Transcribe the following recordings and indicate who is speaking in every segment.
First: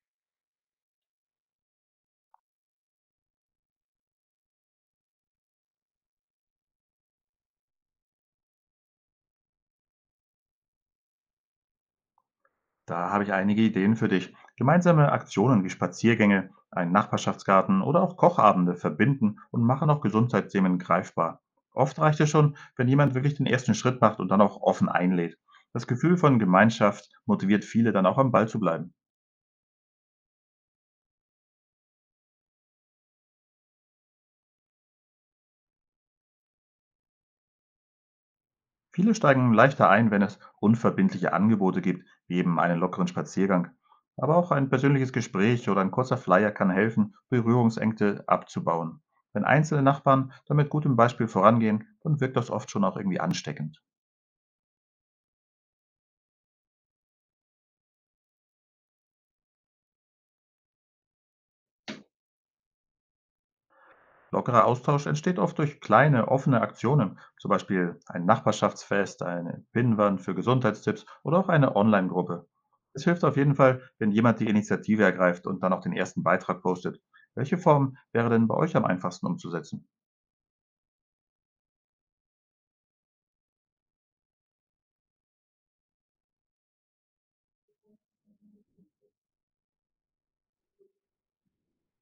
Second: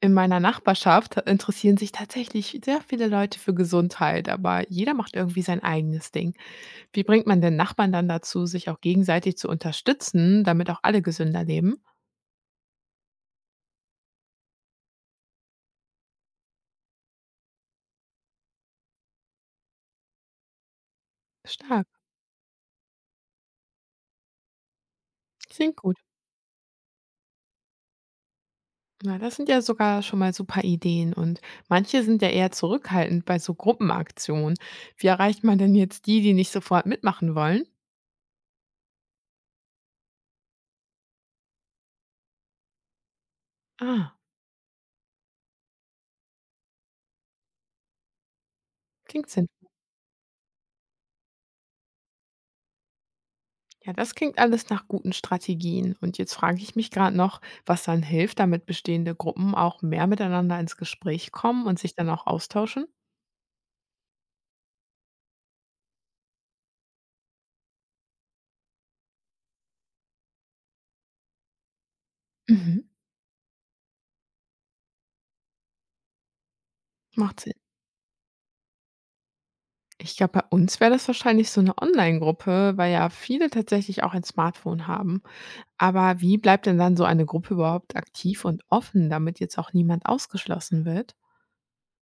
Speaker 1: In meiner Nachbarschaft interessieren sich tatsächlich sehr viele Leute für Gesundheit, aber jeder macht irgendwie sein eigenes Ding. Wie bringt man denn Nachbarn dann dazu, sich auch gegenseitig zu unterstützen, damit auch alle gesünder leben?
Speaker 2: Da habe ich einige Ideen für dich. Gemeinsame Aktionen wie Spaziergänge, einen Nachbarschaftsgarten oder auch Kochabende verbinden und machen auch Gesundheitsthemen greifbar.
Speaker 1: Stark,
Speaker 2: Oft reicht es schon, wenn jemand wirklich den ersten Schritt macht und dann auch offen einlädt.
Speaker 1: klingt
Speaker 2: Das
Speaker 1: gut.
Speaker 2: Gefühl von Gemeinschaft motiviert viele dann auch am Ball zu bleiben.
Speaker 1: Na, das sind ja sogar schon mal super Ideen und manche sind ja eher zurückhaltend bei so Gruppenaktionen. Wie erreicht man denn jetzt die, die nicht sofort mitmachen wollen?
Speaker 2: Viele steigen leichter ein, wenn es unverbindliche Angebote gibt, wie eben einen lockeren Spaziergang.
Speaker 1: Ah,
Speaker 2: Aber auch ein persönliches Gespräch oder ein kurzer Flyer kann helfen, Berührungsängste abzubauen.
Speaker 1: klingt
Speaker 2: Wenn
Speaker 1: sinnvoll.
Speaker 2: einzelne Nachbarn damit gutem Beispiel vorangehen, dann wirkt das oft schon auch irgendwie ansteckend.
Speaker 1: Ja, das klingt alles nach guten Strategien. Und jetzt frage ich mich gerade noch, was dann hilft, damit bestehende Gruppen auch mehr miteinander ins Gespräch kommen und sich dann auch austauschen?
Speaker 2: Lockerer Austausch entsteht oft durch kleine, offene Aktionen, zum Beispiel ein Nachbarschaftsfest, eine Pinnwand für Gesundheitstipps oder auch eine Online-Gruppe.
Speaker 1: Mhm.
Speaker 2: Es hilft auf jeden Fall, wenn jemand die Initiative ergreift und dann auch den ersten Beitrag postet.
Speaker 1: Macht Sinn.
Speaker 2: Welche Form wäre denn bei euch am einfachsten umzusetzen?
Speaker 1: Ich glaube, bei uns wäre das wahrscheinlich so eine Online-Gruppe, weil ja viele tatsächlich auch ein Smartphone haben. Aber wie bleibt denn dann so eine Gruppe überhaupt aktiv und offen, damit jetzt auch niemand ausgeschlossen wird?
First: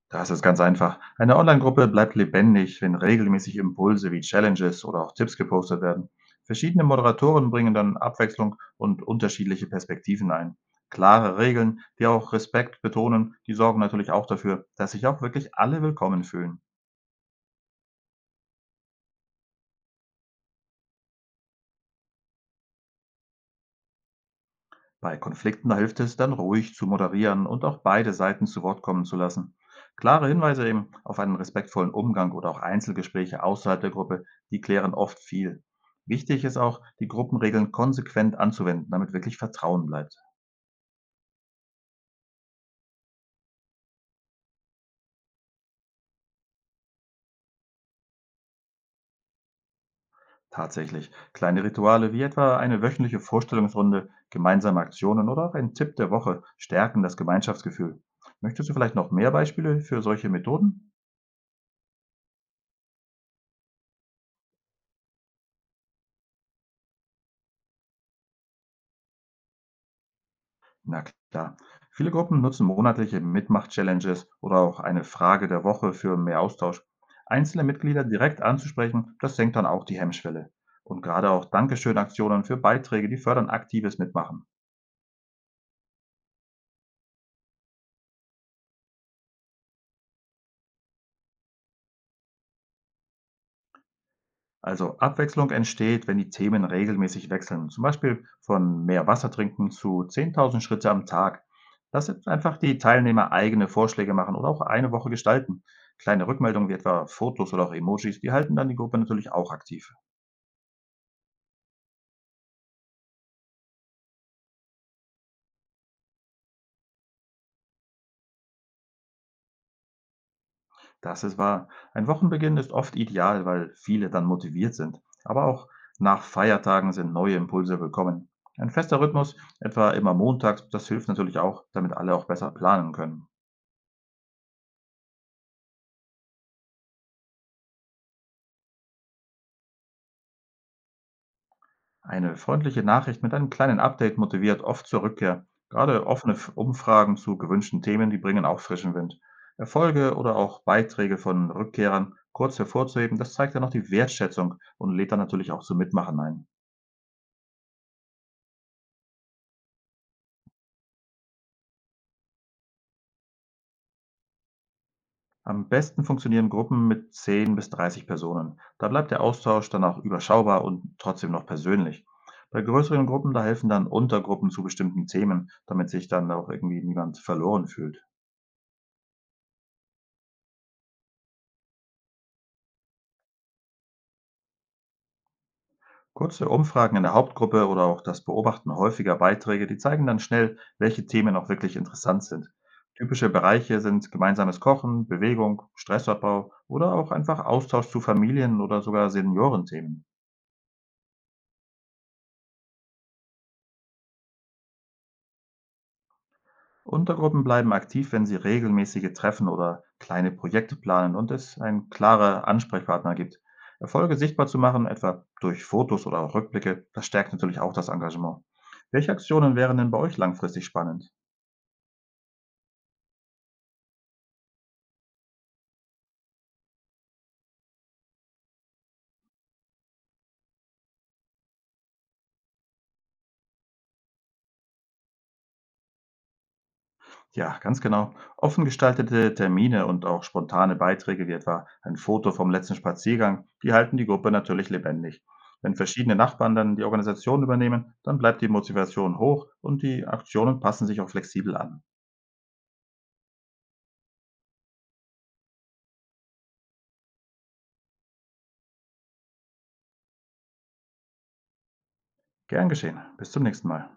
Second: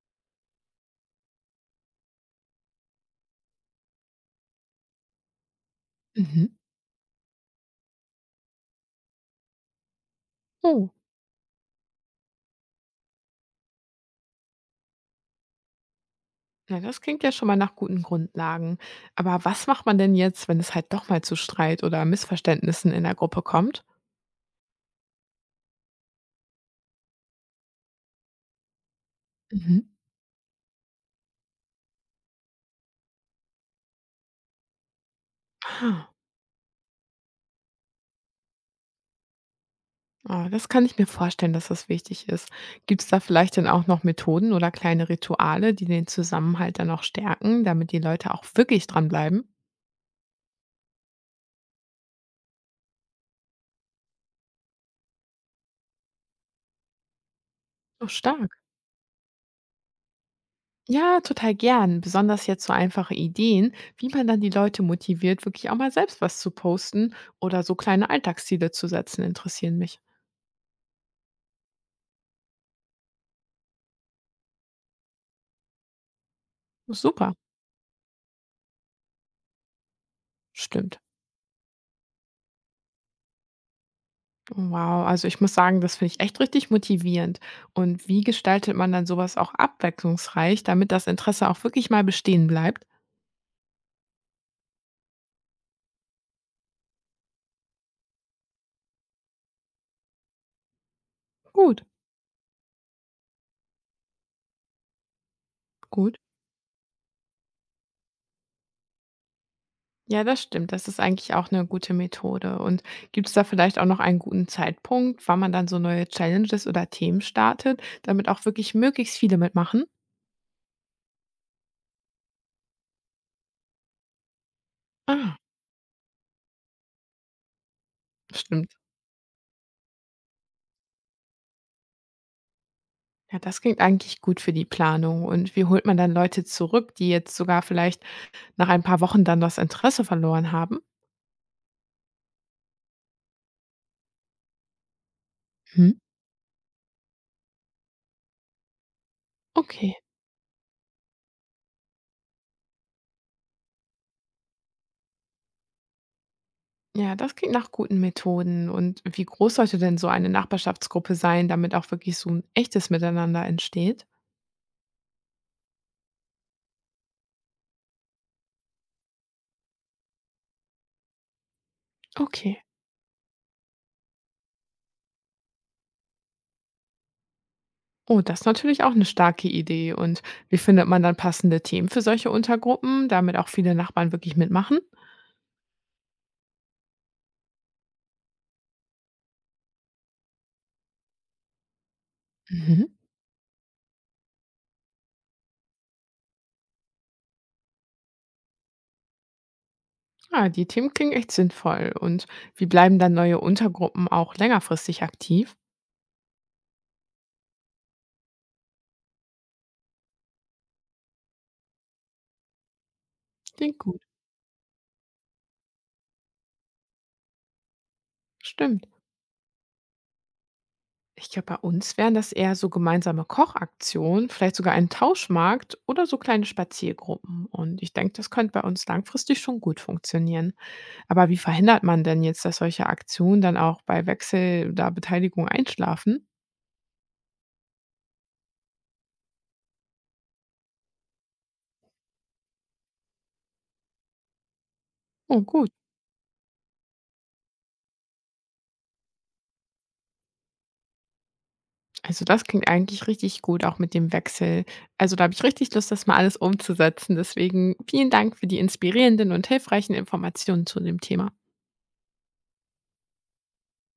Speaker 2: Das ist ganz einfach. Eine Online-Gruppe bleibt lebendig, wenn regelmäßig Impulse wie Challenges oder auch Tipps gepostet werden.
Speaker 1: Mhm.
Speaker 2: Verschiedene Moderatoren bringen dann Abwechslung und unterschiedliche Perspektiven ein.
Speaker 1: Oh.
Speaker 2: Klare Regeln, die auch Respekt betonen, die sorgen natürlich auch dafür, dass sich auch wirklich alle willkommen fühlen.
Speaker 1: Na, das klingt ja schon mal nach guten Grundlagen. Aber was macht man denn jetzt, wenn es halt doch mal zu Streit oder Missverständnissen in der Gruppe kommt?
Speaker 2: Bei Konflikten hilft es dann ruhig zu moderieren und auch beide Seiten zu Wort kommen zu lassen.
Speaker 1: Mhm.
Speaker 2: Klare Hinweise eben auf einen respektvollen Umgang oder auch Einzelgespräche außerhalb der Gruppe, die klären oft viel.
Speaker 1: Ah,
Speaker 2: Wichtig ist auch, die Gruppenregeln konsequent anzuwenden, damit wirklich Vertrauen bleibt.
Speaker 1: ah, das kann ich mir vorstellen, dass das wichtig ist. Gibt es da vielleicht dann auch noch Methoden oder kleine Rituale, die den Zusammenhalt dann noch stärken, damit die Leute auch wirklich dranbleiben?
Speaker 2: Tatsächlich. Kleine Rituale wie etwa eine wöchentliche Vorstellungsrunde, gemeinsame Aktionen oder auch ein Tipp der Woche stärken das Gemeinschaftsgefühl.
Speaker 1: Oh, stark.
Speaker 2: Möchtest du vielleicht noch mehr Beispiele für solche Methoden?
Speaker 1: Ja, total gern. Besonders jetzt so einfache Ideen, wie man dann die Leute motiviert, wirklich auch mal selbst was zu posten oder so kleine Alltagsziele zu setzen, interessieren mich.
Speaker 2: Na klar. Viele Gruppen nutzen monatliche Mitmach-Challenges oder auch eine Frage der Woche für mehr Austausch.
Speaker 1: Super,
Speaker 2: Einzelne Mitglieder direkt anzusprechen, das senkt dann auch die Hemmschwelle.
Speaker 1: stimmt.
Speaker 2: Und gerade auch Dankeschön-Aktionen für Beiträge, die fördern aktives Mitmachen.
Speaker 1: Wow, also ich muss sagen, das finde ich echt richtig motivierend. Und wie gestaltet man dann sowas auch abwechslungsreich, damit das Interesse auch wirklich mal bestehen bleibt?
Speaker 2: Also Abwechslung entsteht, wenn die Themen regelmäßig wechseln. Zum Beispiel von mehr Wasser trinken zu 10.000 Schritte am Tag.
Speaker 1: Gut,
Speaker 2: Das sind einfach die Teilnehmer eigene Vorschläge machen oder auch eine Woche gestalten.
Speaker 1: gut.
Speaker 2: Kleine Rückmeldungen wie etwa Fotos oder auch Emojis, die halten dann die Gruppe natürlich auch aktiv.
Speaker 1: Ja, das stimmt. Das ist eigentlich auch eine gute Methode. Und gibt es da vielleicht auch noch einen guten Zeitpunkt, wann man dann so neue Challenges oder Themen startet, damit auch wirklich möglichst viele mitmachen?
Speaker 2: Das ist wahr. Ein Wochenbeginn ist oft ideal, weil viele dann motiviert sind.
Speaker 1: Ah,
Speaker 2: Aber auch nach Feiertagen sind neue Impulse willkommen. Ein
Speaker 1: stimmt.
Speaker 2: fester Rhythmus, etwa immer montags, das hilft natürlich auch, damit alle auch besser planen können.
Speaker 1: Ja, das klingt eigentlich gut für die Planung. Und wie holt man dann Leute zurück, die jetzt sogar vielleicht nach ein paar Wochen dann das Interesse verloren haben?
Speaker 2: Eine freundliche Nachricht mit einem kleinen Update motiviert oft zur Rückkehr.
Speaker 1: Hm.
Speaker 2: Gerade offene Umfragen zu gewünschten Themen, die bringen auch frischen Wind.
Speaker 1: Okay.
Speaker 2: Erfolge oder auch Beiträge von Rückkehrern kurz hervorzuheben, das zeigt ja noch die Wertschätzung und lädt dann natürlich auch zum Mitmachen ein.
Speaker 1: Ja, das klingt nach guten Methoden. Und wie groß sollte denn so eine Nachbarschaftsgruppe sein, damit auch wirklich so ein echtes Miteinander entsteht?
Speaker 2: Am besten funktionieren Gruppen mit 10 bis 30 Personen. Da bleibt der Austausch dann auch überschaubar und trotzdem noch persönlich.
Speaker 1: Okay.
Speaker 2: Bei größeren Gruppen, da helfen dann Untergruppen zu bestimmten Themen, damit sich dann auch irgendwie niemand verloren fühlt.
Speaker 1: Oh, das ist natürlich auch eine starke Idee. Und wie findet man dann passende Themen für solche Untergruppen, damit auch viele Nachbarn wirklich mitmachen?
Speaker 2: Kurze Umfragen in der Hauptgruppe oder auch das Beobachten häufiger Beiträge, die zeigen dann schnell, welche Themen auch wirklich interessant sind.
Speaker 1: Mhm.
Speaker 2: Typische Bereiche sind gemeinsames Kochen, Bewegung, Stressabbau oder auch einfach Austausch zu Familien- oder sogar Seniorenthemen.
Speaker 1: Ah, die Themen klingen echt sinnvoll. Und wie bleiben dann neue Untergruppen auch längerfristig aktiv?
Speaker 2: Untergruppen bleiben aktiv, wenn sie regelmäßige Treffen oder kleine Projekte planen und es einen klaren Ansprechpartner gibt.
Speaker 1: Klingt gut.
Speaker 2: Erfolge sichtbar zu machen, etwa durch Fotos oder Rückblicke, das stärkt natürlich auch das Engagement.
Speaker 1: Stimmt.
Speaker 2: Welche Aktionen wären denn bei euch langfristig spannend?
Speaker 1: Ich glaube, bei uns wären das eher so gemeinsame Kochaktionen, vielleicht sogar ein Tauschmarkt oder so kleine Spaziergruppen. Und ich denke, das könnte bei uns langfristig schon gut funktionieren. Aber wie verhindert man denn jetzt, dass solche Aktionen dann auch bei Wechsel der Beteiligung einschlafen?
Speaker 2: Ja, ganz genau. Offen gestaltete Termine und auch spontane Beiträge wie etwa ein Foto vom letzten Spaziergang, die halten die Gruppe natürlich lebendig.
Speaker 1: Oh, gut.
Speaker 2: Wenn verschiedene Nachbarn dann die Organisation übernehmen, dann bleibt die Motivation hoch und die Aktionen passen sich auch flexibel an.
Speaker 1: Also das klingt eigentlich richtig gut, auch mit dem Wechsel. Also da habe ich richtig Lust, das mal alles umzusetzen. Deswegen vielen Dank für die inspirierenden und hilfreichen Informationen zu dem Thema.
Speaker 2: Gern geschehen. Bis zum nächsten Mal.